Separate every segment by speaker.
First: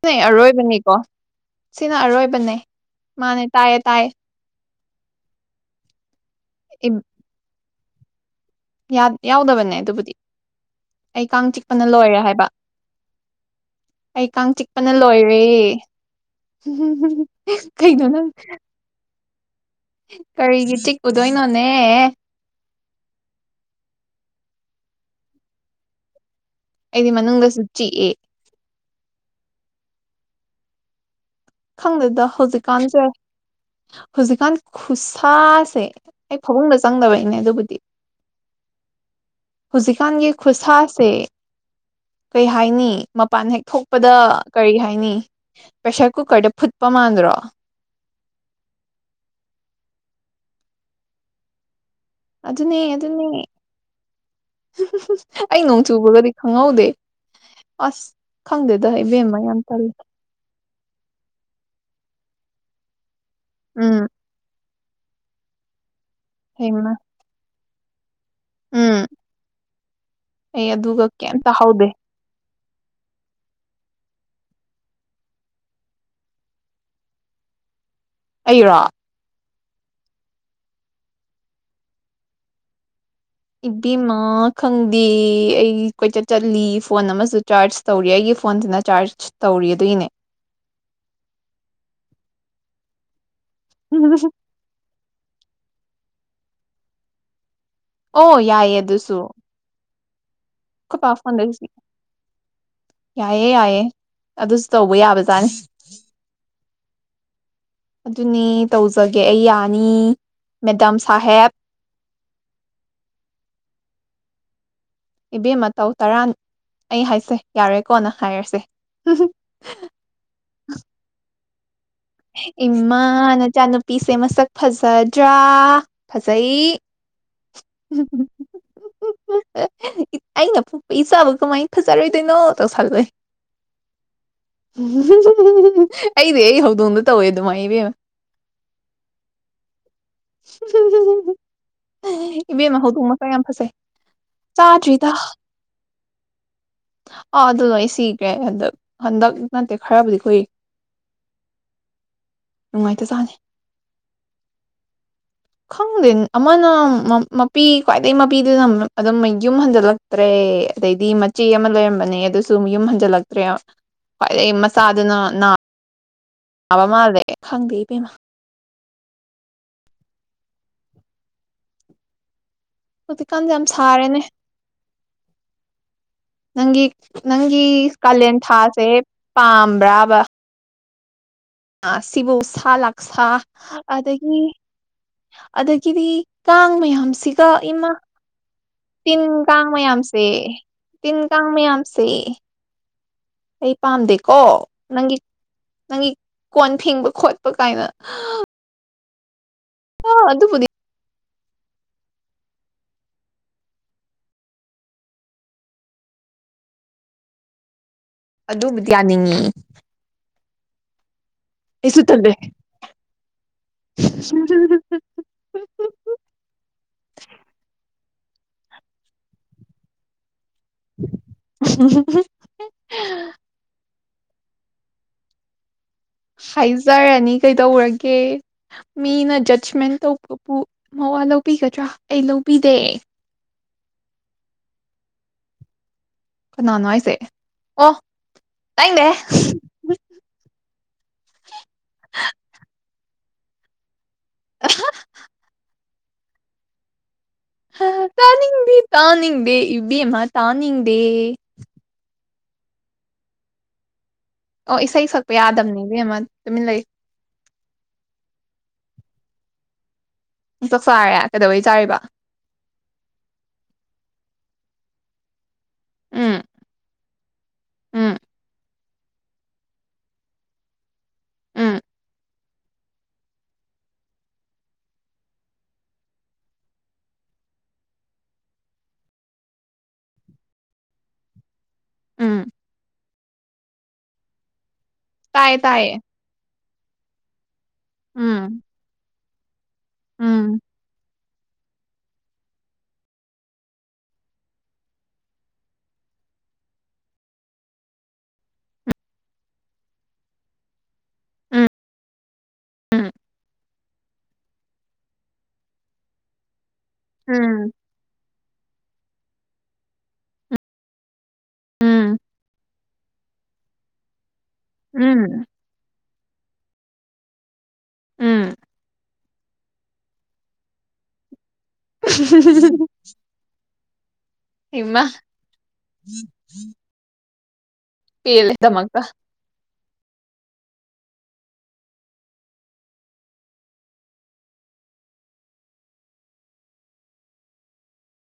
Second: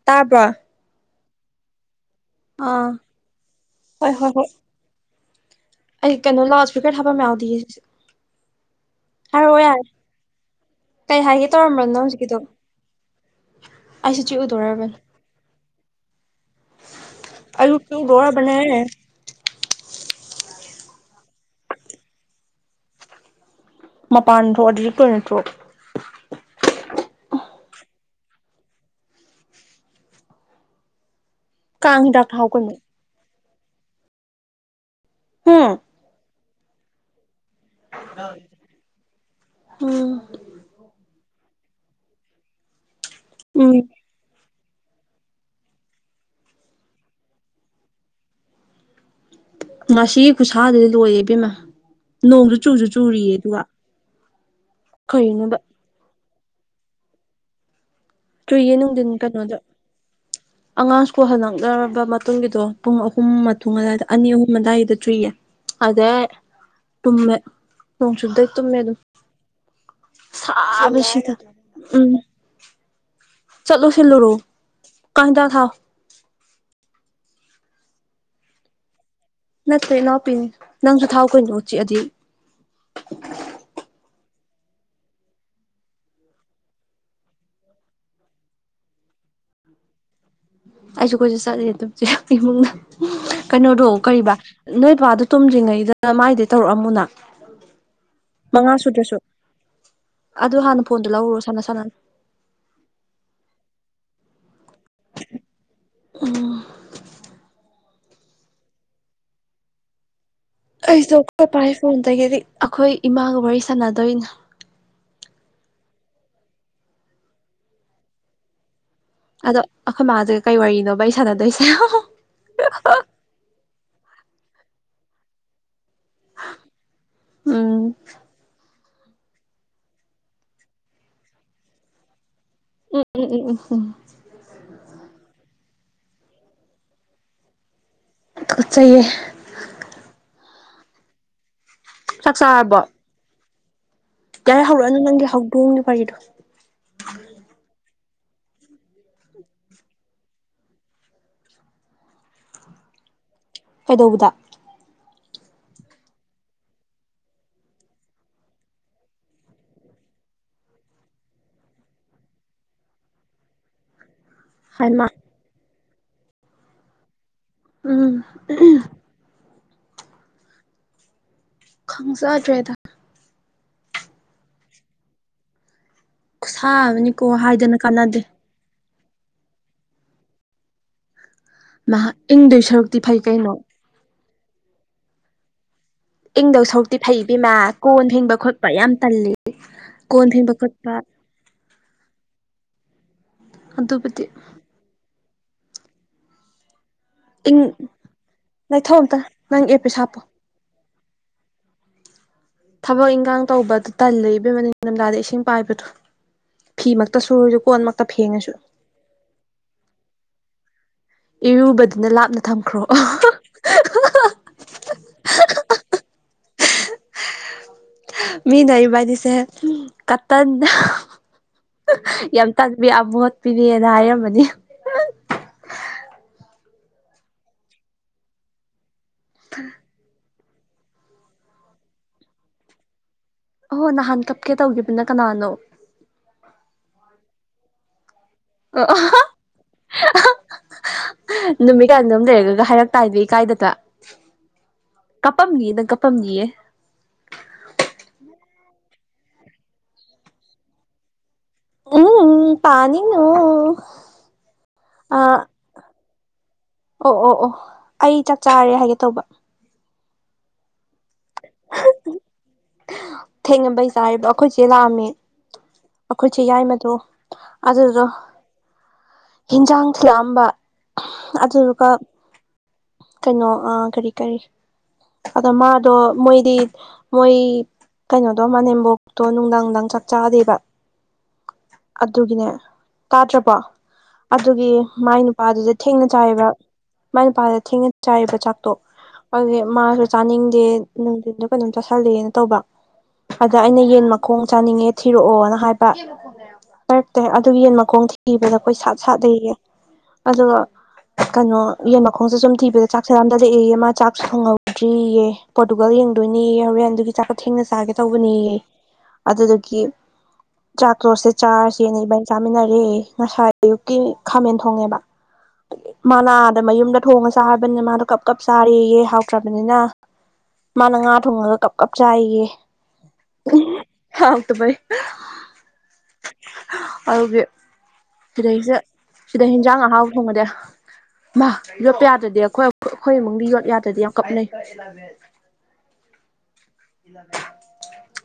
Speaker 1: ꯁꯤꯅꯦ
Speaker 2: ꯇꯥꯕ꯭ꯔꯣ
Speaker 1: ꯑꯔꯣꯏꯕꯅꯤꯀꯣ ꯁꯤꯅ ꯑꯔꯣꯏꯕ
Speaker 2: ꯑꯥ
Speaker 1: ꯃꯥꯅꯦ ꯇꯌꯦ ꯇꯌꯦ
Speaker 2: ꯍꯣꯏ ꯍꯣꯏ ꯍꯣꯏ ꯑꯩ ꯀꯩꯅꯣ ꯂꯥꯎ ꯏꯁꯄꯤꯀꯔ ꯊꯥꯄ ꯌꯥꯎꯗꯤ
Speaker 1: ꯌꯥꯎꯗꯕꯅꯦ ꯑꯗꯨꯕꯨꯗꯤ
Speaker 2: ꯀꯩ
Speaker 1: ꯑꯩ ꯀꯥꯡ
Speaker 2: ꯍꯥꯏꯒꯦ
Speaker 1: ꯆꯤꯛꯄꯅ
Speaker 2: ꯇꯧꯔꯝꯕꯅꯣ
Speaker 1: ꯂꯣꯏꯔꯦ
Speaker 2: ꯍꯧꯖꯤꯛꯀꯤꯗꯣ
Speaker 1: ꯍꯥꯏꯕ
Speaker 2: ꯑꯩꯁꯨ
Speaker 1: ꯑꯩ
Speaker 2: ꯆꯤꯛ
Speaker 1: ꯀꯥꯡ ꯆꯤꯛꯄꯅ
Speaker 2: ꯎꯗꯣꯔꯕꯅꯦ
Speaker 1: ꯂꯣꯏꯔꯦ
Speaker 2: ꯑꯌꯨ
Speaker 1: ꯀꯩꯩꯅꯣ ꯅ
Speaker 2: ꯆꯤꯛꯎꯗꯣꯔꯕꯅꯦ
Speaker 1: ꯀꯔꯤꯒꯤ ꯆꯤꯛꯄꯨꯗꯣꯏꯅꯣꯅꯦ
Speaker 2: ꯃꯄꯥꯟꯗꯣ ꯑꯗꯨꯗꯤ ꯀ ꯅꯠꯇ꯭ꯔꯣ
Speaker 1: ꯑꯩꯗꯤ ꯃꯅꯒ ꯁꯨꯆꯤ ꯑꯦ
Speaker 2: ꯀꯥꯡ ꯍꯤꯗꯥꯛ
Speaker 1: ꯈꯪꯗꯦꯗ
Speaker 2: ꯊꯥꯎ ꯀꯩꯅꯣ
Speaker 1: ꯍꯧꯖꯤꯛꯀꯥꯟꯁꯦ ꯍꯧꯖꯤꯛꯀꯥꯟ
Speaker 2: ꯍꯨꯝ
Speaker 1: ꯈꯨꯁꯥꯁꯦ ꯑꯩ ꯐꯃꯨꯡꯗ ꯆꯪꯗꯕꯒꯤꯅꯦ ꯑꯗꯨ ꯍꯧꯖꯤꯛꯀꯥꯟꯒꯤ ꯈꯨꯠꯁꯥꯁꯦ ꯀꯩ ꯍꯥꯏꯅꯤ ꯃꯄꯥꯟ ꯍꯦꯛ
Speaker 2: ꯎꯝ
Speaker 1: ꯊꯣꯛꯄꯗ ꯀꯔꯤ ꯍꯥꯏꯅꯤ ꯄ꯭ꯔꯦꯁꯔ ꯀꯨ ꯀꯗ ꯐꯨꯠꯄ ꯃꯥꯥꯟꯗ꯭ꯔꯣ
Speaker 2: ꯉꯥꯁꯤꯒꯤ ꯈꯨꯠꯁꯥꯗꯨꯗꯤ ꯂꯣꯏꯔꯦ ꯏꯕꯦꯝꯃ ꯅꯣꯡꯁꯨ
Speaker 1: ꯑꯗꯨꯅꯦ
Speaker 2: ꯆꯨꯁꯨ
Speaker 1: ꯑꯗꯨꯅꯦ
Speaker 2: ꯆꯨꯔꯤꯌꯦ ꯑꯗꯨꯒ ꯀꯔꯤꯅꯣꯕ
Speaker 1: ꯑꯩ ꯅꯣꯡ ꯆꯨꯕꯒꯗꯤ ꯍꯧꯗ ꯑꯁ
Speaker 2: ꯆꯨꯏꯌꯦ
Speaker 1: ꯈꯪꯗꯦꯗ
Speaker 2: ꯅꯨꯡꯊꯤꯟ
Speaker 1: ꯏꯕꯦꯝꯃ
Speaker 2: ꯀꯩꯅꯣꯗ
Speaker 1: ꯌꯥꯝ ꯇꯜꯂꯦ
Speaker 2: ꯑꯉꯥꯡꯁꯨꯀꯨ ꯍꯜꯂꯛꯂꯔꯕ ꯃꯇꯨꯡꯒꯤꯗꯣ ꯄꯨꯡ ꯑꯍꯨꯝ ꯑꯍꯨꯝ ꯃꯇꯨꯡ ꯑꯗꯨꯋꯥꯏꯗ
Speaker 1: ꯎꯝ
Speaker 2: ꯑꯅꯤ ꯑꯍꯨꯝ ꯑꯗꯨꯗꯥꯋꯥꯏꯗ ꯊ꯭ꯨꯔꯤꯌꯦ ꯑꯗ
Speaker 1: ꯍꯩꯃ
Speaker 2: ꯇꯨꯝꯃꯦ ꯣꯡꯁꯨꯗꯩ ꯃꯦ ꯑꯗꯨ
Speaker 1: ꯎꯝ ꯑꯩ ꯑꯗꯨꯒ
Speaker 2: ꯁꯁꯤ ꯊ
Speaker 1: ꯀꯩꯝ ꯇꯥꯍꯧꯗꯦ
Speaker 2: ꯎꯝ ꯆꯠꯂꯣ ꯁꯤꯜꯂꯣ ꯔꯣ ꯀꯥꯟꯗ ꯊꯥ
Speaker 1: ꯑꯩꯔꯥ
Speaker 2: ꯅꯠꯇ꯭ꯔꯦ ꯏꯅꯥꯎꯄꯤ ꯅꯪꯁꯨ ꯊꯥꯎ ꯀꯨꯏꯅꯣ ꯎꯠꯆꯤꯑꯗꯤ
Speaker 1: ꯏꯕꯤꯃꯥ ꯈꯪꯗꯦ ꯑꯩ ꯀꯣꯏꯆꯠ ꯆꯠꯂꯤ ꯐꯣꯟ ꯑꯃꯁꯨ ꯆꯥꯔꯖ ꯇꯧꯔꯤ ꯑꯩ ꯐꯣꯟꯗꯨꯅ ꯆꯥꯔꯖ ꯇꯧꯔꯤꯗꯏꯅꯦ
Speaker 2: ꯑꯩꯁꯨ ꯀꯣꯏꯁꯨ ꯆꯠꯂꯤꯦ ꯑꯗꯨꯨꯝꯁꯦ ꯏꯃꯨꯡꯗ ꯀꯩꯅꯣꯗꯣ ꯀꯕꯥ ꯅꯣꯏ ꯄ ꯇꯨꯝꯗ꯭ꯔꯤꯉꯩꯗ ꯃꯥꯏꯗꯩ ꯇꯧꯔꯛꯑꯝꯃꯨꯅ
Speaker 1: ꯑꯣ
Speaker 2: ꯃꯉꯥ
Speaker 1: ꯌꯥꯏꯌꯦ
Speaker 2: ꯁꯨꯗ꯭ꯔꯁꯨ
Speaker 1: ꯑꯗꯨꯁꯨ
Speaker 2: ꯑꯗꯨ ꯍꯥꯟꯅ ꯐꯣꯟꯗꯣ
Speaker 1: ꯄꯥꯥ
Speaker 2: ꯂꯧꯔꯣ ꯁꯥꯟꯅ
Speaker 1: ꯐꯗꯁꯤ
Speaker 2: ꯁꯥꯟꯅꯅ
Speaker 1: ꯌꯥꯑꯦ ꯌꯥꯑꯦ ꯑꯗꯨꯁꯨ ꯇꯧꯕ ꯌꯥꯕꯖꯥꯠꯅꯤ ꯑꯗꯨꯅꯦ ꯇꯧꯖꯒꯦ ꯑꯩ ꯌꯥꯅꯤ ꯃꯦꯗꯥꯝ
Speaker 2: ꯑꯩꯁꯨꯄ
Speaker 1: ꯁꯥꯍꯦꯕ
Speaker 2: ꯐꯣꯟꯗꯒꯤꯗꯤ ꯑꯩꯈꯣꯏ ꯏꯃꯥꯒ ꯋꯥꯔꯤ ꯁꯥꯟꯅꯗꯣꯏꯅꯦ
Speaker 1: ꯏꯕꯦꯝ ꯃꯇꯧ ꯇꯔꯥ ꯑꯩ ꯍꯥꯏꯁꯦ ꯌꯥꯔꯦꯀꯣꯅ ꯍꯥꯏꯔꯁꯦ
Speaker 2: ꯑꯗꯣ ꯑꯩꯈꯣꯏ ꯃꯥꯃꯁꯒ ꯀꯩ ꯋꯥꯔꯤꯅꯣꯕ ꯑꯩ ꯁꯥꯟꯅꯗꯣꯏꯁꯦ
Speaker 1: ꯏꯃꯥ ꯅꯆꯥꯅꯨꯄꯤꯁꯦ ꯃꯁꯛ ꯐꯖꯗ꯭ꯔꯥ ꯐꯖꯩ
Speaker 2: ꯎꯝ
Speaker 1: ꯑꯩꯅ ꯄꯣꯛꯄ ꯆꯥꯕ ꯀꯃꯥꯏꯅ ꯐꯖꯔꯣꯏꯗꯣꯏꯅꯣ ꯆꯔ ꯑꯩꯗꯤ ꯑꯩ ꯍꯧꯗꯣꯡꯗ ꯇꯧꯋꯦ ꯑꯗꯨꯃꯥꯏ ꯏꯕꯦꯝ
Speaker 2: ꯠ ꯆꯍꯤꯌꯦ ꯆꯥꯛ ꯆꯥꯔꯕꯣ
Speaker 1: ꯏꯕꯦꯝꯃꯥ ꯍꯗꯣꯡ ꯃꯁ ꯌꯥꯝ ꯐꯖꯩ
Speaker 2: ꯌꯥꯔꯦ
Speaker 1: ꯇꯥ
Speaker 2: ꯍꯧꯔꯛꯑꯅꯨ
Speaker 1: ꯆꯗ
Speaker 2: ꯅꯪꯒꯤ ꯍꯧꯗꯣꯡꯒꯤ ꯋꯥꯔꯤꯗꯣ
Speaker 1: ꯑꯗ ꯁꯤ ꯀ ꯍꯟꯗꯛ ꯍꯟꯗꯛ ꯅꯠꯇꯦ ꯈꯔꯕꯨꯗꯤ ꯀꯨꯏ ꯅꯨꯡꯉꯥꯏꯇ ꯆꯥꯅꯤ
Speaker 2: ꯀꯩꯗꯧꯕꯗ
Speaker 1: [unintelligible] ꯈꯪꯗꯦ ꯑꯃꯅ ꯃꯄꯤ ꯈ꯭ꯋꯥꯏꯗꯒꯤꯩ ꯃꯄꯤꯗꯨꯅ ꯑꯗꯨꯝ ꯌꯨꯝ ꯍꯟꯖꯜꯂꯛꯇ꯭ꯔꯦ ꯑꯗꯩꯗꯤ ꯃꯆꯦ ꯑꯃ ꯂꯩꯔꯝꯕꯅꯦ ꯑꯗꯨꯁꯨ ꯌꯨꯝ ꯍꯟꯖꯤꯜꯂꯛꯇ꯭ꯔꯦ ꯈ꯭ꯋꯥꯏꯗꯩ
Speaker 2: ꯍꯥꯏꯃ
Speaker 1: ꯃꯆꯥꯗꯨꯅ ꯅꯥ ꯑ ꯃꯥ ꯑꯗꯦ
Speaker 2: ꯎꯝ ꯈꯪꯖꯗ꯭ꯔꯦꯗ
Speaker 1: ꯍꯧꯖꯤꯛꯀꯥꯟꯖꯦ ꯌꯥꯝ ꯁꯥꯔꯦꯅꯦ
Speaker 2: ꯈꯨꯠꯁꯥ
Speaker 1: ꯅꯪꯒꯤ
Speaker 2: ꯑꯃꯅꯤꯀꯣ
Speaker 1: ꯅꯪꯒꯤ
Speaker 2: ꯍꯥꯏꯗꯅ ꯀꯥꯟꯅꯗꯦ
Speaker 1: ꯀꯥꯂꯦꯟ ꯊꯥꯁꯦ ꯄꯥꯝꯕ꯭ꯔꯥꯕ
Speaker 2: ꯃꯥ
Speaker 1: ꯑꯥ ꯁꯤꯕꯨ
Speaker 2: ꯏꯪꯗꯣꯏ
Speaker 1: ꯁꯥ
Speaker 2: ꯁꯔꯨꯛꯇꯤ ꯐꯩ
Speaker 1: ꯂꯥꯛꯁꯥ
Speaker 2: ꯀꯩꯅꯣ
Speaker 1: ꯑꯗꯒꯤ ꯑꯗꯒꯤ ꯀꯤꯗꯤ
Speaker 2: ꯏꯪꯗꯧ
Speaker 1: ꯀꯥꯡ
Speaker 2: ꯁꯔꯨꯛꯇꯤ ꯐꯩ
Speaker 1: ꯃꯌꯥꯝꯁꯤꯒ
Speaker 2: ꯏꯕꯦꯝꯃ
Speaker 1: ꯏꯃꯥ
Speaker 2: ꯀꯣꯟ ꯐꯦꯡꯕ ꯈꯣꯠꯄ ꯌꯥꯝ
Speaker 1: ꯇꯤꯟ
Speaker 2: ꯇꯜꯂꯤ
Speaker 1: ꯀꯥꯡ ꯃꯌꯥꯝꯁꯦ
Speaker 2: ꯀꯣꯟ ꯐꯦꯡꯕ ꯈꯣꯠꯄ
Speaker 1: ꯇꯤꯟ ꯀꯥꯡ ꯃꯌꯥꯝꯁꯦ ꯑꯩ
Speaker 2: ꯑꯗꯨꯕꯨꯗꯤ
Speaker 1: ꯄꯥꯝꯗꯦꯀꯣ ꯅꯪꯒꯤ ꯅꯪꯒꯤ ꯀꯣꯟ ꯐꯦꯡꯕ ꯈꯣꯠꯄ ꯀꯥꯏꯅ
Speaker 2: ꯊꯣ ꯑꯝꯇ ꯅꯪ ꯑꯦꯞꯄꯤꯁ ꯍꯥꯞꯄꯣ
Speaker 1: ꯑꯥ ꯑꯗꯨꯕꯨꯗꯤ
Speaker 2: ꯊꯕꯛ ꯏꯪꯒꯥꯡ ꯇꯧꯕ ꯑꯗꯨ ꯇꯜꯂꯦ ꯏꯕꯦꯝꯃ ꯅꯤꯡꯗꯝꯗꯥꯗ ꯏꯁꯤꯡ ꯄꯥꯏꯕꯗꯣ ꯐꯤ ꯃꯛꯇ ꯁꯨꯔꯁꯨ ꯀꯣꯟꯃꯛ
Speaker 1: ꯑꯗꯨꯕꯨꯗꯤ ꯌꯥꯅꯤꯡꯏ
Speaker 2: ꯏꯔꯨꯕꯗꯨꯅ
Speaker 1: ꯇꯜꯂꯦ
Speaker 2: ꯂꯥꯞꯅ ꯊꯝꯈ꯭ꯔꯣ
Speaker 1: [unintelligible]
Speaker 2: ꯃꯤꯅ ꯏꯕꯥꯏꯅꯤꯁꯦ ꯀꯠ ꯇꯟ ꯌꯥꯝ ꯇꯟꯕꯤ ꯑꯃꯣꯠꯄꯤꯅꯦ ꯍꯥꯏꯔꯝ ꯃꯅꯤ
Speaker 1: ꯍꯥꯏꯖꯔꯅꯤ ꯀꯩꯗꯧꯔꯒꯦ ꯃꯤꯅ ꯖꯁꯃꯦꯟ ꯇꯧꯕ ꯄꯨ ꯃꯋꯥ ꯂꯧꯕꯤꯒꯗ꯭ꯔꯥ ꯑꯩ ꯂꯧꯕꯤꯗꯦ
Speaker 2: ꯑꯍꯣ ꯅꯍꯥꯟ ꯀꯞꯀꯦ ꯇꯧꯈꯤꯕꯅ ꯀꯅꯥꯅꯣ
Speaker 1: ꯀꯅꯥꯅꯣ ꯍꯥꯏꯁꯦ ꯑꯣ
Speaker 2: ꯑꯣ
Speaker 1: ꯇꯥꯅꯤꯡꯗꯦ
Speaker 2: ꯑꯍꯥ ꯑꯍꯥ ꯅꯨꯃꯤꯠ ꯀꯌꯥꯅꯣꯝꯅꯤ ꯂꯩꯔꯒꯒ ꯍꯥꯏꯔꯛ ꯇꯥꯏꯗ ꯀꯥꯏꯗꯇ ꯀꯞꯄꯝꯅꯤꯌꯦ ꯅꯪ ꯀꯞꯄꯝꯅꯤꯌꯦ
Speaker 1: ꯇꯥꯅꯤꯡꯗꯦ ꯇꯥꯅꯤꯡꯗꯦ ꯏꯕꯦꯝꯃ ꯇꯥꯅꯤꯡꯗꯦ
Speaker 2: ꯎꯝ ꯎꯝ ꯇꯥꯅꯤꯡꯅꯨ
Speaker 1: ꯑꯣ ꯏꯁꯩ ꯁꯛꯄ ꯌꯥꯗꯝꯅꯤ ꯕꯦꯝꯃ
Speaker 2: ꯑꯣ ꯑꯣ ꯑꯣ ꯑꯩ ꯆꯥꯛ ꯆꯥꯔꯦ ꯍꯥꯏꯒꯦ ꯇꯧꯕ
Speaker 1: ꯆꯥꯛ ꯆꯥꯔꯦ ꯀꯩꯗꯧꯕꯩ ꯆꯥꯔꯤꯕ
Speaker 2: ꯊꯦꯡꯉꯕꯩ ꯆꯥꯔꯤꯕ ꯑꯩꯈꯣꯏ ꯆꯦ ꯂꯥꯛꯑꯝꯃꯦ ꯑꯩꯈꯣꯏ
Speaker 1: ꯎꯝ
Speaker 2: ꯆꯦ ꯌꯥꯏꯃꯗꯣ ꯑꯗꯨꯗꯣ
Speaker 1: ꯎꯝ
Speaker 2: ꯍꯤꯟꯖꯥꯡ ꯊꯤꯂꯛꯑꯝꯕ
Speaker 1: ꯎꯝ
Speaker 2: ꯑꯗꯨꯗꯨꯒ ꯀꯩꯅꯣ ꯑ ꯀꯔꯤ ꯀꯔꯤ ꯑꯗꯣ ꯃꯥꯗꯣ ꯃꯣꯏꯗꯤ ꯃꯣꯏ ꯀꯩꯅꯣꯗꯣ ꯃꯅꯦꯝꯕꯣꯛꯇꯣ ꯅꯨꯡꯗꯥꯡ ꯅꯨꯡꯗꯥꯡ ꯆꯥꯛ ꯆꯥꯗꯦꯕ
Speaker 1: [inaudible]
Speaker 2: ꯑꯗꯨꯒꯤꯅꯦ ꯇꯥꯗ꯭ꯔꯕꯣ ꯑꯗꯨꯒꯤ ꯃꯥꯏ
Speaker 1: ꯇꯥꯏꯌꯦ
Speaker 2: ꯅꯨꯄꯥꯗꯨꯗ
Speaker 1: ꯇꯥꯏꯌꯦ
Speaker 2: ꯊꯦꯡꯅ ꯆꯥꯏꯌꯦꯕ ꯃꯥꯏ ꯅꯨꯄꯥꯗ ꯊꯦꯡꯅ ꯆꯥꯏꯌꯦꯕ
Speaker 1: ꯎꯝ
Speaker 2: ꯆꯥꯛꯇꯣ ꯑꯗꯨꯒꯤ ꯃꯥꯁꯨ
Speaker 1: ꯎꯝ
Speaker 2: ꯆꯥꯅꯤꯡꯗꯦ [unintelligible] ꯗ ꯀꯩꯅꯣꯝ ꯆꯥꯁꯤꯜꯂꯦꯅ ꯇꯧꯕ ꯑꯗ ꯑꯩꯅ ꯌꯦꯟ ꯃꯈꯣꯡ ꯆꯥꯅꯤꯡꯉꯦ ꯊꯤꯔꯛꯑꯣꯅ ꯍꯥꯏꯕ ꯄꯥꯏꯔꯛꯇꯦ ꯑꯗꯨꯒ ꯌꯦꯟ ꯃꯈꯣꯡ ꯊꯤꯕꯗ ꯀꯣꯏꯁꯥꯠ ꯁꯥꯠꯂꯦꯌꯦ ꯑꯗꯨꯒ ꯀꯅꯣ
Speaker 1: ꯎꯝ
Speaker 2: ꯌꯦꯟ ꯃꯈꯣꯡꯖꯨ ꯖꯨꯝ ꯊꯤꯕꯗ
Speaker 1: ꯎꯝ
Speaker 2: ꯆꯥꯛꯁꯦ ꯂꯥꯝꯗꯔꯛꯑꯦꯌꯦ ꯃꯥ ꯆꯥꯛꯁꯨ ꯊꯣꯡꯍꯧꯗ꯭ꯔꯤꯌꯦ ꯄꯣꯔꯇꯨꯒꯜ ꯌꯦꯡꯗꯣꯏꯅꯦꯌꯦ ꯍꯧꯔꯦꯟ ꯑꯗꯨꯒꯤ ꯆꯥꯛꯇꯣ ꯊꯦꯡꯅ
Speaker 1: ꯎꯝ
Speaker 2: ꯆꯥꯒꯦ ꯇꯧꯕꯅꯦꯌꯦ ꯑꯗꯨꯗꯨꯒꯤ ꯆꯥꯛꯇꯣ [unintelligible] ꯆꯥꯔꯁꯦꯅ
Speaker 1: ꯎꯝ
Speaker 2: ꯏꯕꯥꯟꯅꯤ ꯆꯥꯃꯤꯟꯅꯔꯦ ꯉꯁꯥꯏ ꯑꯌꯨꯛꯀꯤ ꯈꯥꯃꯦꯟ ꯊꯣꯡꯉꯦꯕ
Speaker 1: ꯎꯝ
Speaker 2: ꯃꯅꯥꯗ ꯃꯌꯨꯝꯗ ꯊꯣꯡꯉꯁꯤ ꯕꯅꯤꯅ ꯃꯥꯗꯣ ꯀꯞ ꯀꯞ
Speaker 1: ꯎꯝ
Speaker 2: ꯆꯥꯔꯦꯌꯦ ꯍꯥꯎꯇ꯭ꯔꯕꯅꯤꯅ ꯃꯥꯅ ꯉꯥ ꯊꯣꯡꯉꯒ ꯀꯞ ꯀꯞ ꯆꯥꯏꯌꯦ ꯍꯥꯎ ꯇꯕꯩ
Speaker 1: ꯍꯩꯃꯥ ꯄꯦꯜꯂꯦ ꯗꯃꯛꯇ
Speaker 2: ꯏꯟꯖꯥꯡ ꯑꯍꯥꯎ ꯊꯣꯡꯕꯗꯤ ꯃꯥ ꯌꯣꯠꯄ ꯌꯥꯗꯦ ꯗꯤ ꯑꯩꯈꯣꯏ ꯑꯩꯈꯣꯏ ꯏꯃꯨꯡꯗꯤ ꯌꯣꯠ ꯌꯥꯗ꯭ꯔꯗꯤ ꯌꯥꯝ ꯀꯥꯞꯅꯩ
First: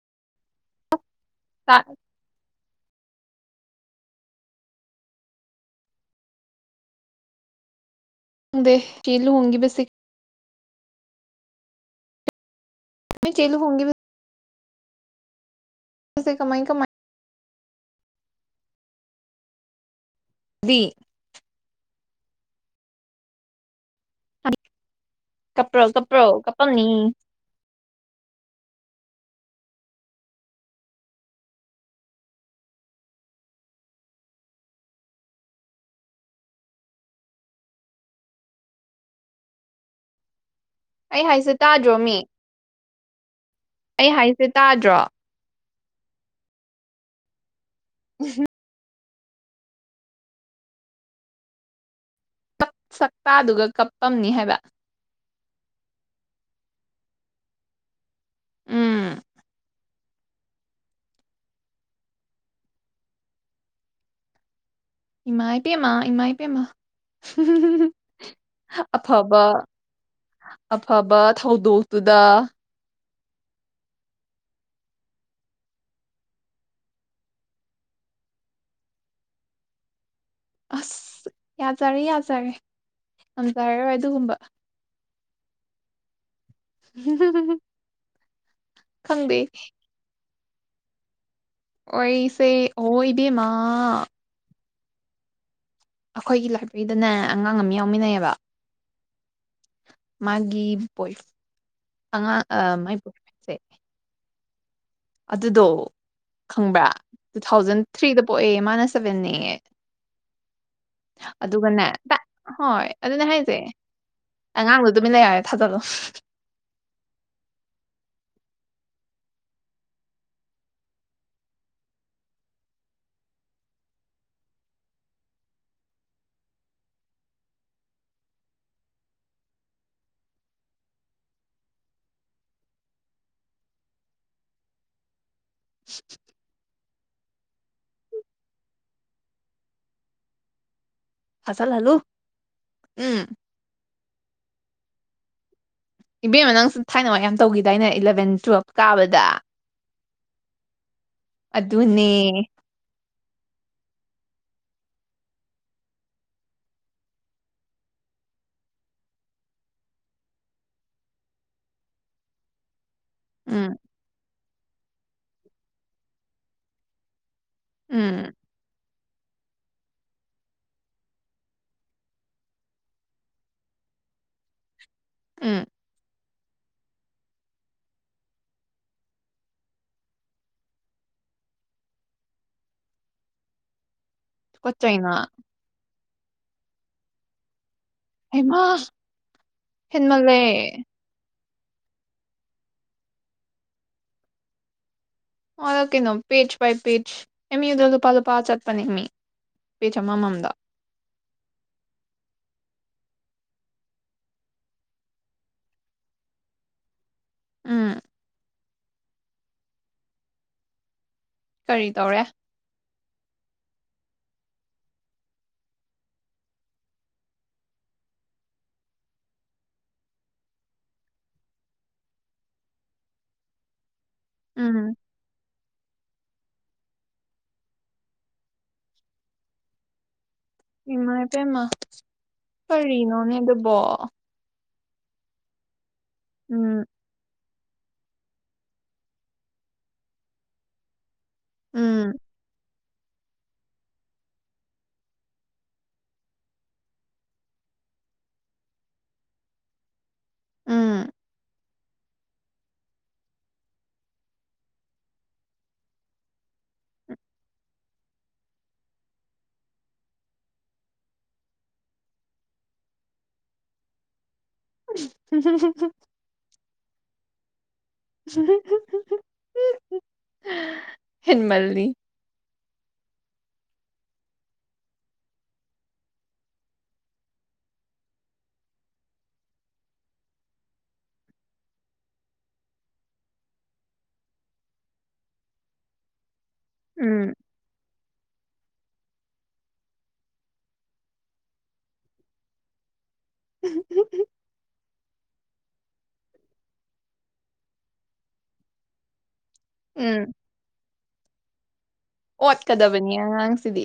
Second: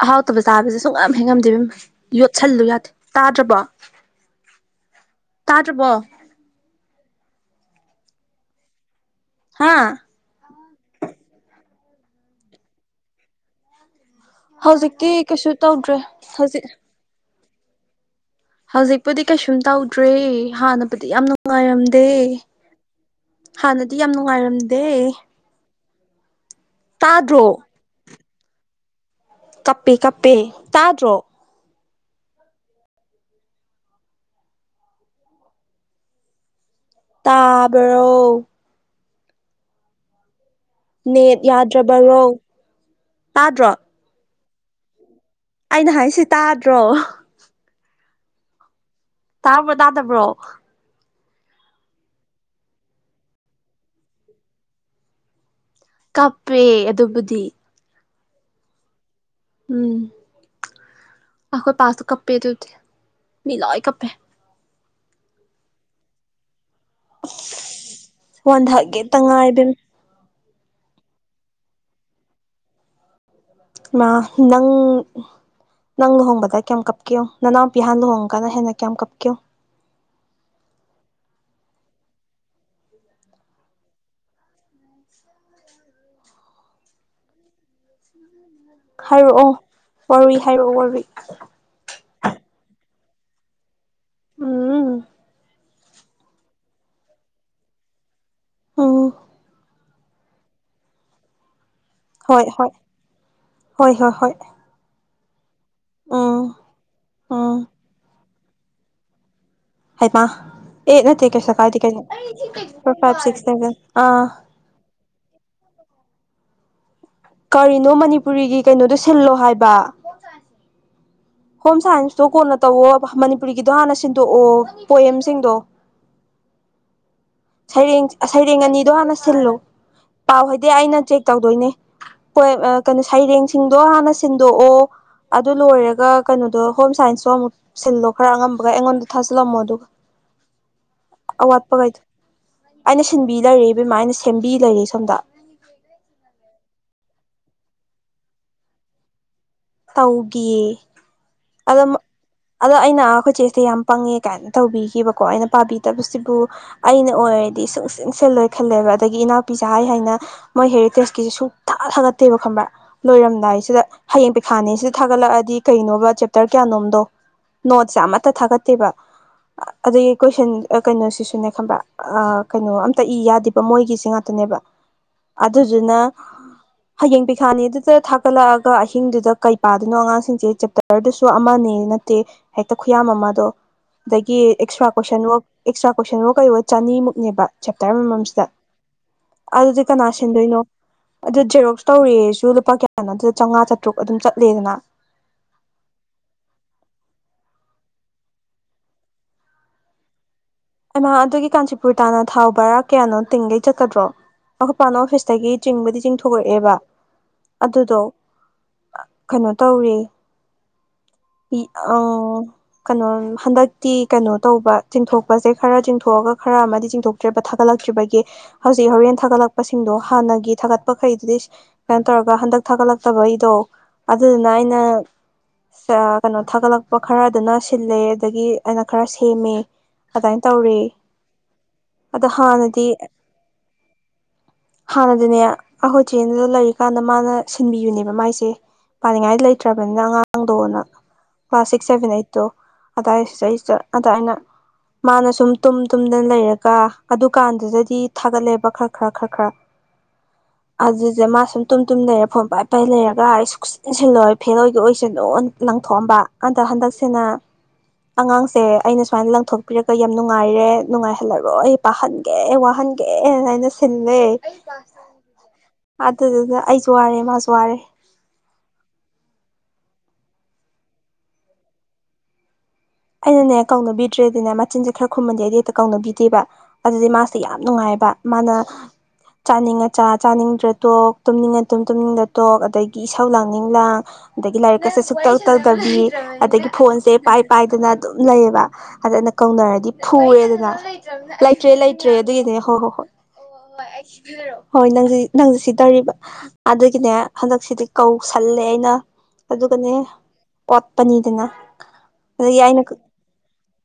Speaker 2: ꯑꯍꯥꯎꯇꯕ ꯆꯥꯕꯁꯦ ꯁꯨꯡ ꯌꯥꯝ ꯍꯦꯟꯉꯝꯗꯦꯕ ꯌꯣꯠꯁꯜꯂꯨ ꯇꯥꯗ꯭ꯔꯕꯣ ꯇꯥꯗ꯭ꯔꯕꯣ
Speaker 1: ꯗ ꯆꯤꯂꯨ ꯍꯣꯡꯒꯤ
Speaker 2: ꯍꯥ
Speaker 1: ꯁꯤ ꯆ ꯆꯩ ꯂꯨ ꯍꯣꯡꯒꯦ
Speaker 2: ꯍꯧꯖꯤꯛꯇꯤ ꯀꯩꯁꯨ ꯇꯧꯗ꯭ꯔꯦ
Speaker 1: ꯀꯃꯥꯏ
Speaker 2: ꯍꯧꯖꯤꯛ
Speaker 1: ꯀꯃꯥꯏ
Speaker 2: ꯍꯧꯖꯤꯛꯄꯨꯗꯤ ꯀꯩꯁꯨꯝ ꯇꯧꯗ꯭ꯔꯦ
Speaker 1: ꯗꯤ
Speaker 2: ꯍꯥꯟꯅꯕꯨꯗꯤ ꯌꯥꯝ ꯅꯨꯡꯉꯥꯏꯔꯝꯗꯦ ꯑ ꯍꯥꯟꯅꯗꯤ ꯌꯥꯝ ꯅꯨꯡꯉꯥꯏꯔꯝꯗꯦ
Speaker 1: ꯀꯞꯄ꯭ꯔꯣ ꯀꯞꯄ꯭ꯔꯣ ꯀꯞꯄꯝꯅꯤ
Speaker 2: ꯇꯥꯗ꯭ꯔꯣ ꯀꯞꯄꯦ ꯀꯞꯄꯦ ꯇꯥꯗ꯭ꯔꯣ ꯇꯥꯕꯔꯣ
Speaker 1: ꯑꯩ
Speaker 2: ꯅꯦꯠ
Speaker 1: ꯍꯥꯏꯁꯦ ꯇꯥꯗ꯭ꯔꯣ ꯃꯤ
Speaker 2: ꯌꯥꯗ꯭ꯔꯕꯔꯣ ꯇꯥꯗ꯭ꯔꯣ
Speaker 1: ꯑꯩ ꯍꯥꯏꯁꯦ ꯇꯥꯗ꯭ꯔꯣ
Speaker 2: ꯑꯩꯅ ꯍꯥꯏꯁꯤ ꯇꯥꯗ꯭ꯔꯣ
Speaker 1: ꯎꯝ
Speaker 2: ꯇꯥꯕ꯭ꯔꯣ ꯇꯥꯗꯕ꯭ꯔꯣ
Speaker 1: ꯁ ꯁꯛꯇꯥꯗꯨꯒ ꯀꯞꯄꯝꯅꯤ ꯍꯥꯏꯕ
Speaker 2: ꯀꯞꯄꯦ ꯑꯗꯨꯕꯨꯗꯤ
Speaker 1: ꯎꯝ
Speaker 2: ꯎꯝ ꯑꯈꯣꯏ ꯄꯥꯁꯇ ꯀꯞꯄꯦꯗꯗꯤ ꯃꯤ ꯂꯏ ꯀꯞꯄꯦ
Speaker 1: ꯏꯃꯥꯏ ꯄꯦꯃ ꯏꯃꯥꯏ ꯄꯦꯃ
Speaker 2: ꯋꯥꯟꯊꯒꯦꯇ
Speaker 1: ꯑꯐꯕ
Speaker 2: ꯉꯥꯏꯔꯦ
Speaker 1: ꯑꯐꯕ ꯊꯧꯗꯣꯛꯇꯨꯗ
Speaker 2: ꯃꯥ ꯅꯪ ꯅꯪ ꯂꯨꯍꯣꯡꯕꯗ ꯀꯌꯥꯝ ꯀꯞꯀꯦꯣ ꯅꯅꯥꯎꯄꯤꯍꯥꯟ ꯂꯨꯍꯣꯡꯒꯅ ꯍꯦꯟꯅ ꯀꯌꯥꯝ ꯀꯞꯀꯦꯣ
Speaker 1: ꯑꯁ ꯌꯥꯖꯔꯦ ꯌꯥꯖꯔꯦ ꯌꯥꯝꯝꯖꯔꯔꯣꯏ ꯑꯗꯨꯒꯨꯝꯕ [unintelligible] ꯈꯪꯗꯦ
Speaker 2: ꯍꯥꯏꯔꯛꯑꯣ ꯋꯥꯔꯨꯏ ꯍꯥꯏꯔꯛꯑꯣ ꯋꯥꯔꯨꯏ
Speaker 1: ꯑꯣꯏꯣꯏꯁꯦ ꯑꯣꯏ ꯏꯕꯤ ꯃꯥ
Speaker 2: ꯎꯝ
Speaker 1: ꯑꯩꯈꯣꯏꯒꯤ ꯂꯥꯏꯕ꯭ꯔꯦꯔꯤꯗꯅꯦ ꯑꯉꯥꯡ ꯑꯃ ꯌꯥꯎꯃꯤꯟꯅꯩꯌꯦꯕ
Speaker 2: ꯑꯣ
Speaker 1: ꯃꯥꯒꯤ ꯣꯏ
Speaker 2: ꯍꯣꯏ ꯍꯣꯏ
Speaker 1: ꯑꯉꯥꯡ ꯃꯥꯏ ꯕꯣꯏꯁꯦ
Speaker 2: ꯍꯣꯏ ꯍꯣꯏ ꯍꯣꯏ
Speaker 1: ꯑꯗꯨꯗꯣ
Speaker 2: ꯎꯝ
Speaker 1: ꯈꯪꯕ꯭ꯔꯥ ꯇꯨ
Speaker 2: ꯎꯝ
Speaker 1: ꯊꯥꯎꯖꯟ ꯊ꯭ꯔꯤꯗ ꯄꯣꯛꯑꯦ ꯃꯥꯅ ꯁꯕꯦꯟ ꯅꯦꯛꯉꯦ
Speaker 2: ꯍꯥꯏ ꯃꯥ ꯑꯦ ꯅ ꯀꯩꯁ ꯀꯥꯏꯗꯤ
Speaker 1: ꯑꯗꯨꯒꯅꯦ
Speaker 2: ꯀ
Speaker 1: ꯇꯥꯛ ꯍꯣꯏ
Speaker 2: ꯐ ꯐ
Speaker 1: ꯑꯗꯨꯅꯦ
Speaker 2: ꯁꯤ
Speaker 1: ꯍꯥꯏꯁꯦ
Speaker 2: ꯑ
Speaker 1: ꯑꯉꯥꯡꯗꯣ ꯑꯗꯨꯃꯤꯟꯅ ꯌꯥꯔꯦ ꯊꯥꯗꯠꯂꯣ
Speaker 2: ꯀꯔꯤꯅꯣ ꯃꯅꯤꯄꯨꯔꯤꯒꯤ ꯀꯩꯅꯣꯗꯣ ꯁꯤꯜꯂꯣ ꯍꯥꯏꯕ ꯍꯣꯝ ꯁꯥꯏꯟꯁꯇꯣ ꯀꯣꯟꯅ ꯇꯧꯋ ꯃꯅꯤꯄꯨꯔꯤꯒꯤꯗꯣ ꯍꯥꯟꯅ ꯁꯤꯟꯗꯣꯛꯑꯣ ꯄꯣꯦꯝꯁꯤꯡꯗꯣ
Speaker 1: [unintelligible]
Speaker 2: ꯁꯩꯔꯦꯡ ꯁꯩꯔꯦꯡ ꯑꯅꯤꯗꯣ ꯍꯥꯟꯅ ꯁꯤꯜꯂꯨ ꯄꯥꯎ ꯍꯥꯏꯗꯤ ꯑꯩꯅ ꯆꯦꯛ ꯇꯧꯗꯣꯏꯅꯦꯣꯏ ꯀꯩꯅꯣ ꯁꯩꯔꯦꯡꯁꯤꯡꯗꯣ ꯍꯥꯟꯅ ꯁꯤꯟꯗꯣꯛꯑꯣ ꯑꯗꯨ ꯂꯣꯏꯔꯒ ꯀꯩꯅꯣꯗꯣ ꯍꯣꯝ ꯁꯥꯏꯟꯁꯁꯨ ꯑꯃꯨꯛ ꯁꯤꯜꯂꯣ ꯈꯔ ꯑꯉꯝꯕꯒ ꯑꯩꯉꯣꯟꯗ ꯊꯥꯖꯤꯜꯂꯝꯃꯣ ꯑꯗꯨꯒ
Speaker 1: ꯊꯥꯖꯜꯍꯜꯂꯨ
Speaker 2: ꯑꯋꯥꯠꯄꯈꯩꯗꯣ ꯑꯩꯅ
Speaker 1: ꯎꯝ
Speaker 2: ꯁꯤꯟꯕꯤ ꯂꯩꯔꯦ ꯏꯕꯦꯝꯃꯥ ꯑꯩꯅ ꯁꯦꯝꯕꯤ ꯂꯩꯔꯦ ꯁꯣꯝꯗ
Speaker 1: ꯏꯕꯦꯝꯃ ꯅꯪꯁꯨ ꯊꯥꯏꯅ ꯋꯥ ꯌꯥꯝ ꯇꯧꯈꯤꯗꯥꯏꯅꯦ ꯏꯂꯚꯦꯟ ꯇꯨꯋꯦꯜꯞ ꯀꯥꯕꯗ
Speaker 2: ꯇꯧꯒ ꯑꯗ
Speaker 1: ꯑꯗꯨꯅꯦ
Speaker 2: ꯑꯗꯣ ꯑꯩꯅ ꯀꯣꯏꯆꯦꯁꯦ ꯌꯥꯝ ꯄꯪꯉꯦ ꯀꯥꯏꯅ ꯇꯧꯕꯤꯈꯤꯕꯀꯣ ꯑꯩꯅ ꯄꯥꯕꯤꯗꯕꯁꯤꯕꯨ ꯑꯩꯅ ꯑꯣꯏꯔꯗꯤ ꯁꯨꯡ ꯁꯨꯡ ꯁꯦ ꯂꯣꯏ ꯈꯜꯂꯦꯕ ꯑꯗꯒꯤ ꯏꯅꯥꯛꯄꯤ ꯁ ꯍꯥꯏ ꯍꯥꯏꯅ ꯃꯣꯏ ꯍꯦꯔꯤꯇꯦꯖꯀꯤꯁꯦ ꯁꯨꯊ ꯊꯥꯒꯠꯇꯦꯕ ꯈꯪꯕ꯭ꯔꯥ ꯂꯣꯏꯔꯝꯗꯥꯏ
Speaker 1: ꯎꯝ
Speaker 2: ꯁꯤꯗ ꯍꯌꯦꯡ ꯄꯩꯈꯥꯅꯦ ꯁꯤꯗ ꯊꯥꯒꯠꯂꯛꯑꯗꯤ ꯀꯩꯅꯣꯕ ꯆꯦꯞꯇꯔ ꯀꯌꯥꯅꯣꯝꯗꯣ ꯅꯣꯠꯁꯦ ꯑꯃꯠꯇ
Speaker 1: ꯎꯝ
Speaker 2: ꯊꯥꯒꯠꯇꯦꯕ ꯑꯗꯒꯤ ꯀꯣꯏꯁꯟ ꯀꯩꯅꯣꯁꯤꯁꯨꯅꯦ ꯈꯪꯕ꯭ꯔꯥ ꯀꯩꯅꯣ ꯑꯝꯇ ꯏ ꯌꯥꯗꯦꯕ ꯃꯣꯏꯒꯤꯁꯦ ꯉꯥꯛꯇꯅꯦ
Speaker 1: ꯎꯝ
Speaker 2: ꯑꯗꯨꯗꯨꯅ ꯍꯌꯦꯡ ꯄꯤꯈꯥꯅꯤꯗꯨꯗ ꯊꯥꯒꯠꯂꯛꯑꯒ ꯑꯍꯤꯡꯗꯨꯗ ꯀꯩ ꯄꯥꯗꯣꯏꯅꯣ ꯑꯉꯥꯡꯁꯤꯡꯁꯦ ꯆꯦꯞꯇꯔꯗꯨꯁꯨ ꯑꯃꯅꯦ ꯅꯠꯇꯦ ꯍꯦꯛꯇ ꯈꯨꯌꯥꯝ ꯑꯃꯗꯣ ꯑꯗꯒꯤ ꯑꯦꯛꯁꯇ꯭ꯔꯥ
Speaker 1: ꯇꯨꯀꯠꯆꯩ ꯅꯪ
Speaker 2: ꯀꯣꯏꯁꯟꯋꯛ ꯑꯦꯛꯁꯇ꯭ꯔꯥ ꯀꯣꯏꯁꯟ ꯋꯥꯛ ꯀꯩ ꯑꯣꯏ ꯆꯅꯤꯃꯨꯛꯅꯦꯕ ꯆꯦꯞꯇꯔ ꯑꯃꯃꯝꯁꯤꯗ
Speaker 1: ꯍꯩꯃꯥ
Speaker 2: ꯑꯗꯨꯗꯤ ꯀꯅꯥ
Speaker 1: ꯍꯦꯟꯃꯜꯂꯦ
Speaker 2: ꯁꯟꯗꯣꯏꯅꯣ ꯑꯗꯨ ꯖꯦꯔꯣꯛꯁ ꯇꯧꯔꯦꯁꯨ ꯂꯨꯄꯥ ꯀꯌꯥꯅꯣ ꯑꯗꯨꯗ ꯆꯥꯝꯃꯉꯥ ꯆꯥꯇ꯭ꯔꯨꯛ ꯑꯗꯨꯝ ꯆꯠꯂꯦꯗꯅ
Speaker 1: ꯑꯣ ꯀꯩꯅꯣ ꯄꯦꯖ ꯏ ꯄꯦꯖ ꯑꯦꯃꯤꯗ ꯂꯨꯄꯥ ꯂꯨꯄꯥ ꯆꯠꯄꯅꯦꯃꯤ ꯄꯦ ꯆꯃꯃꯝꯗ
Speaker 2: ꯏꯃꯥ ꯑꯗꯨꯒꯤ ꯀꯥꯟꯆꯤꯄꯨꯔ ꯇꯥꯅ ꯊꯥꯎ ꯕꯔꯥ ꯀꯌꯥꯅꯣ ꯇꯤꯡꯒꯩ ꯆꯠꯀꯗ꯭ꯔꯣ ꯑꯩꯈꯣꯏꯄꯥꯟꯅ ꯑꯣꯐꯤꯁꯇꯒꯤ ꯆꯤꯡꯕꯗꯤ ꯆꯤꯡꯊꯣꯔꯛꯑꯦꯕ
Speaker 1: ꯎꯝ
Speaker 2: ꯑꯗꯨꯗꯣ ꯀꯩꯅꯣ ꯇꯧꯔꯤ
Speaker 1: ꯀꯔꯤ
Speaker 2: ꯑ
Speaker 1: ꯇꯧꯔꯦ
Speaker 2: ꯀꯩꯅꯣ ꯍꯟꯗꯛꯇꯤ ꯀꯩꯅꯣ ꯇꯧꯕ ꯆꯤꯡꯊꯣꯛ ꯁꯦ ꯈꯔ ꯆꯤꯡꯊꯣꯛꯑꯒ ꯈꯔ ꯑꯃꯗꯤ ꯆꯤꯡꯊꯣꯛꯇ꯭ꯔꯤꯕ ꯊꯥꯒꯠꯂꯛꯇ꯭ꯔꯤꯕꯒꯤ ꯍꯧꯖꯤꯛ ꯍꯣꯔꯦꯟ ꯊꯥꯒꯠꯂꯛꯄꯁꯤꯡꯗꯣ ꯍꯥꯟꯅ ꯍꯥꯟꯅꯒꯤ ꯊꯥꯒꯠꯄꯈꯩꯗꯨꯗꯤ ꯁꯨꯃꯥꯏꯅ ꯇꯧꯔꯒ ꯍꯟꯗꯛ ꯊꯥꯒꯠꯂꯛꯇꯕꯩꯗꯣ ꯑꯗꯨꯅꯥꯏꯅ
Speaker 1: ꯎꯝ
Speaker 2: ꯀꯩꯅꯣ ꯊꯥꯒꯠꯂꯛꯄ ꯈꯔ ꯑꯗꯨꯅ ꯁꯤꯜꯂꯦ ꯑꯗꯒꯤ ꯑꯩꯅ ꯈꯔ ꯁꯦꯝꯃꯦ ꯑꯗꯨꯃꯥꯏꯅ ꯇꯧꯔꯤ
Speaker 1: ꯏꯃꯥ ꯏꯕꯦꯝꯃ
Speaker 2: ꯑꯗꯣ ꯍꯥꯟꯅꯗꯤ
Speaker 1: ꯀꯔꯤꯅꯣꯅꯦ ꯑꯗꯨꯕꯣ
Speaker 2: ꯍꯥꯟꯅꯗꯤꯅꯦ ꯑꯩꯈꯣꯏ ꯆꯦꯗꯨꯗ
Speaker 1: ꯎꯝ
Speaker 2: ꯂꯩꯔꯤꯀꯥꯟꯗ ꯃꯥꯅ ꯁꯤꯟꯕꯤꯌꯨꯅꯦꯕ ꯃꯥꯏꯁꯦ ꯄꯥꯅꯤꯡꯉꯥꯏ ꯂꯩꯇ꯭ꯔꯕꯅꯤꯅ ꯑꯉꯥꯡꯗꯣꯅ ꯀ꯭ꯂꯥꯁ ꯁꯤꯛꯁ
Speaker 1: ꯎꯝ
Speaker 2: ꯁꯚꯦꯟ ꯑꯩꯠꯇꯣ ꯑꯗꯥꯏ ꯁꯤꯗꯩꯁꯤꯗ ꯑꯗꯥ ꯑꯩꯅ ꯃꯥꯅ ꯁꯨꯝ ꯇꯨꯝ ꯇꯨꯝꯗꯅ ꯂꯩꯔꯒ ꯑꯗꯨꯀꯥꯟꯗꯨꯗꯗꯤ ꯊꯥꯒꯠꯂꯦꯕ ꯈꯔ ꯈꯔ ꯈꯔ ꯈꯔ
Speaker 1: ꯑ
Speaker 2: ꯑꯗꯨꯁꯦ ꯃꯥ ꯁꯨꯝ ꯇꯨꯝ ꯇꯨꯝ ꯂꯩꯔꯦ ꯐꯣꯟ ꯄꯥꯏ ꯄꯥꯏ ꯂꯩꯔꯒ ꯁꯨꯆꯤꯟ ꯁꯤꯜꯂꯣꯏ ꯐꯦꯜ ꯑꯣꯏꯒꯦ ꯑꯣꯏꯁꯦ ꯂꯪꯊꯣꯛꯑꯝꯕ ꯑꯟꯗ ꯍꯟꯗꯛꯁꯤꯅ ꯑꯉꯥꯡꯁꯦ ꯑꯩꯅ ꯁꯨꯃꯥꯏꯅ ꯂꯪꯊꯣꯛ ꯄꯤꯔꯛꯒ ꯌꯥꯝ ꯅꯨꯡꯉꯥꯏꯔꯦ ꯅꯨꯡꯉꯥꯏꯍꯜꯂꯔꯣꯏ ꯑꯩ ꯄꯥꯍꯟꯒꯦ ꯋꯥꯍꯟꯒꯦꯅ ꯑꯅ ꯁꯤꯜꯂꯦ
Speaker 1: [inaudible]
Speaker 2: ꯖꯔꯦ ꯖ꯭ꯔꯦ
Speaker 1: ꯍꯤꯟꯃꯜꯅꯤ
Speaker 2: ꯑꯩꯅꯅꯦ ꯀꯧꯅꯕꯤꯗ꯭ꯔꯦꯗꯤꯅꯦ ꯃꯆꯤꯟꯁꯦ ꯈꯔ ꯈꯨꯝꯃꯟꯗꯤꯦ ꯑꯩꯗꯤ ꯍꯦꯛꯇ ꯀꯧꯅꯕꯤꯗꯦꯕ ꯑꯗꯨꯗꯤ ꯃꯥꯁꯦ ꯌꯥꯝ ꯅꯨꯡꯉꯥꯏꯔ ꯃ ꯆꯥꯅꯤꯡꯉꯆꯥ ꯆꯥꯅꯤꯡꯗ꯭ꯔ ꯇꯣꯛ ꯇꯨꯝꯅꯤꯡꯉ ꯇꯨꯝ ꯇꯨꯝꯅꯤꯡꯗ ꯇꯣꯛ ꯑꯗꯒꯤ ꯏꯁꯧ ꯂꯥꯡꯅꯤꯡ ꯂꯥꯡ ꯑꯗꯒꯤ ꯂꯥꯏꯔꯤꯛꯀꯁꯦ ꯁꯨꯛꯇꯨꯛꯇꯗꯕꯤ ꯑꯗꯒꯤ ꯐꯣꯟꯁꯦ
Speaker 1: ꯎꯝ
Speaker 2: ꯄꯥꯏ ꯄꯥꯏ ꯑꯗꯨꯝ ꯂꯩꯌꯦꯕ ꯑꯗ ꯑꯅ ꯀꯧꯅꯔꯗꯤ ꯐꯨꯔꯦꯗꯅ ꯂꯩꯇ꯭ꯔꯦ ꯂꯩꯇ꯭ꯔꯦ ꯑꯗꯨꯒꯤꯗꯨꯅꯦ ꯍꯣꯏ ꯍꯣꯏ ꯍꯣꯏ ꯑꯣ ꯍꯣ ꯍꯣꯏ ꯅꯪ ꯅꯪꯁ ꯁꯤꯗꯔꯤꯕ ꯑꯗꯨꯒꯤꯅꯦ ꯍꯟꯗꯛꯁꯤꯗꯤ ꯀꯧꯁꯜꯂꯦ ꯑꯩꯅ ꯑꯗꯨꯒꯅꯦ
Speaker 1: ꯎꯝ
Speaker 2: ꯀꯣꯠꯄꯅꯤꯗꯅ ꯑꯗꯒꯤ ꯑꯩꯅ
Speaker 1: ꯑꯣꯠꯀꯗꯕꯅꯤ ꯑꯉꯥꯡꯁꯤꯗꯤ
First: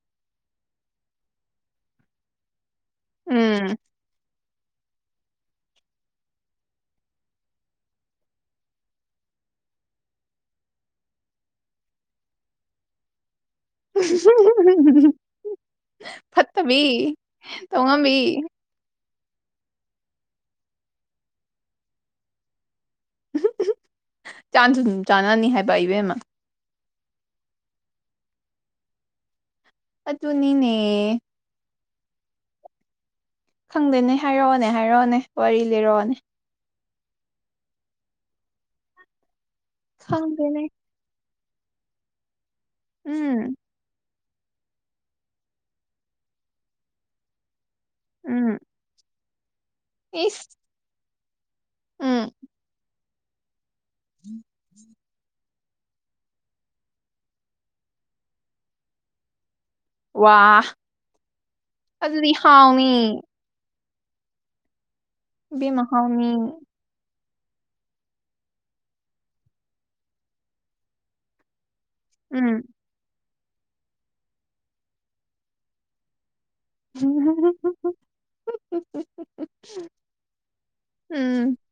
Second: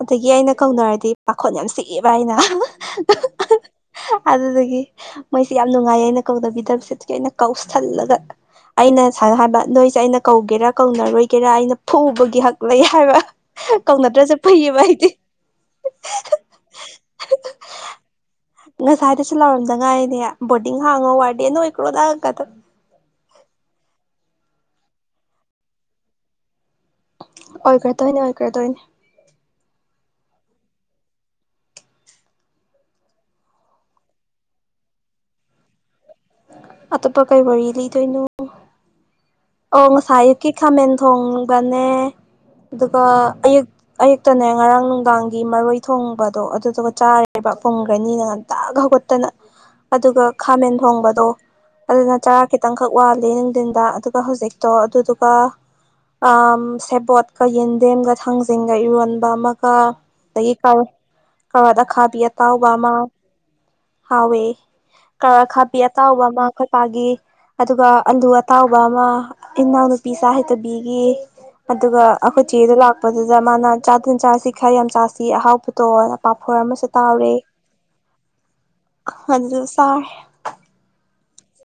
Speaker 2: ꯑꯗꯒꯤ ꯑꯩꯅ ꯀꯧꯅꯔꯗꯤ ꯄꯥꯈꯣꯠ ꯌꯥꯝ ꯁꯤꯛꯑꯦꯕ ꯍꯥꯏꯅ
Speaker 1: ꯎꯝ
Speaker 2: ꯑꯗꯨꯗꯒꯤ ꯃꯣꯏꯁꯤ ꯌꯥꯝ ꯅꯨꯡꯉꯥꯏꯌꯦ ꯑꯩꯅ ꯀꯧꯗꯕꯤꯗꯕꯁꯦ ꯑꯗꯨꯀꯤ ꯑꯩꯅ ꯀꯧꯁꯜꯂꯒ ꯑꯩꯅ ꯁꯅ ꯍꯥꯏꯕ ꯅꯣꯏꯁꯦ ꯑꯩꯅ ꯀꯧꯒꯦꯔꯥ ꯀꯧꯅꯔꯣꯏꯒꯦꯔꯥ ꯑꯩꯅ ꯐꯨꯕꯒꯤ ꯍꯛ ꯂꯩ ꯍꯥꯏꯕ ꯀꯧꯅꯗ꯭ꯔꯁꯦ ꯐꯩꯌꯦꯕ ꯍꯥꯏꯗꯤ
Speaker 1: ꯐꯠꯇꯕꯤ ꯇꯉꯕꯤ
Speaker 2: ꯉꯁꯥꯏꯗꯁꯨ ꯂꯥꯎꯔꯝꯗꯉꯥꯏꯅꯦ ꯕꯣꯔꯗꯤꯡ ꯍꯥꯡꯉ ꯋꯥꯗꯦ ꯅ ꯑꯣꯏꯈ꯭ꯔꯣꯗꯒ
Speaker 1: ꯆꯥꯅꯅꯤ ꯍꯥꯏꯕ ꯏꯕꯦꯝꯃ
Speaker 2: ꯑꯣꯏꯈꯔꯦ ꯇꯣꯏꯅꯦ ꯑꯣꯏꯈ꯭ꯔꯦ ꯇꯣꯏꯅꯦ
Speaker 1: ꯑꯆꯅꯤꯅꯦ ꯈꯪꯗꯦꯅꯦ ꯍꯥꯏꯔꯛꯑꯣꯅꯦ ꯍꯥꯏꯔꯛꯑꯣꯅꯦ ꯋꯥꯔꯤ ꯂꯩꯔꯛꯑꯣꯅꯦ
Speaker 2: ꯑꯇꯣꯞꯄ ꯀꯩ ꯋꯥꯔꯤ ꯂꯩꯗꯣꯏꯅꯣ ꯑ ꯉꯁꯥꯏ ꯑꯌꯨꯛꯀꯤ
Speaker 1: ꯈꯪꯗꯦꯅꯦ
Speaker 2: ꯈꯥꯃꯦꯟ ꯊꯣꯡ ꯒꯅꯦ ꯑꯗꯨꯒ
Speaker 1: ꯎꯝ
Speaker 2: ꯑꯌꯨꯛ ꯑꯌꯨꯛ ꯈꯛꯇꯅꯦ ꯉꯔꯥꯡ ꯅꯨꯡꯗꯥꯡꯒꯤ ꯃꯔꯣꯏ ꯊꯣꯡꯕꯗꯣ ꯑꯗꯨꯗꯨꯒ ꯆꯥꯔꯦꯕ ꯐꯨꯝꯒꯅꯤꯅ ꯉꯟꯇ
Speaker 1: ꯎꯝ
Speaker 2: ꯈꯒꯠꯇꯅ ꯑꯗꯨꯒ
Speaker 1: ꯏꯁ
Speaker 2: ꯈꯥꯃꯦꯟ ꯊꯣꯡꯕꯗꯣ ꯑꯗꯨꯅ
Speaker 1: ꯎꯝ
Speaker 2: ꯆꯔꯥ ꯈꯤꯇꯪꯈꯛ ꯋꯥꯠꯂꯤ ꯅꯨꯡꯊꯤꯟꯗ ꯑꯗꯨꯒ ꯍꯧꯖꯤꯛꯇꯣ ꯑꯗꯨꯗ ꯁꯦꯕꯣꯠꯀ ꯌꯦꯟꯗꯦꯝꯒ ꯊꯥꯡꯖꯤꯡꯒ ꯏꯔꯣꯟꯕ ꯑꯃ
Speaker 1: ꯋꯥ
Speaker 2: ꯑꯗꯒꯤ ꯀꯋꯥꯗꯈꯥꯕꯤ
Speaker 1: ꯑꯗꯨꯗꯤ
Speaker 2: ꯑꯇꯥꯎꯕ
Speaker 1: ꯍꯥꯎꯅꯤ
Speaker 2: ꯑꯃ ꯍꯥꯎꯋꯦ ꯀꯔ ꯈꯥꯕꯤ
Speaker 1: ꯏꯕꯦꯝꯃ
Speaker 2: ꯑꯇꯥꯎꯕ
Speaker 1: ꯍꯥꯎꯅꯤ
Speaker 2: ꯑꯃ ꯑꯩꯈꯣꯏꯄꯥꯒꯤ ꯑꯗꯨꯒ ꯑꯂꯨ ꯑꯇꯥꯎꯕ ꯑꯃ ꯏꯅꯥꯎ ꯅꯨꯄꯤ ꯍꯩꯇꯕꯤꯒꯤ ꯑꯗꯨꯒ ꯑꯩꯈꯣꯏ
Speaker 1: ꯎꯝ
Speaker 2: ꯆꯦꯗ ꯂꯥꯛꯄ ꯑꯗꯨꯗ ꯃꯥꯅ ꯆꯥꯗꯟ ꯆꯥꯁꯤ ꯈꯔ ꯌꯥꯝ ꯆꯥꯁꯤ ꯑꯍꯥꯎꯄꯇꯣꯛꯑ ꯄꯥꯐꯣꯔ ꯑꯃꯁꯨ ꯇꯥꯎꯔꯦ ꯑꯗꯨꯁꯨ ꯆꯥꯔꯦ
Speaker 1: ꯎꯝ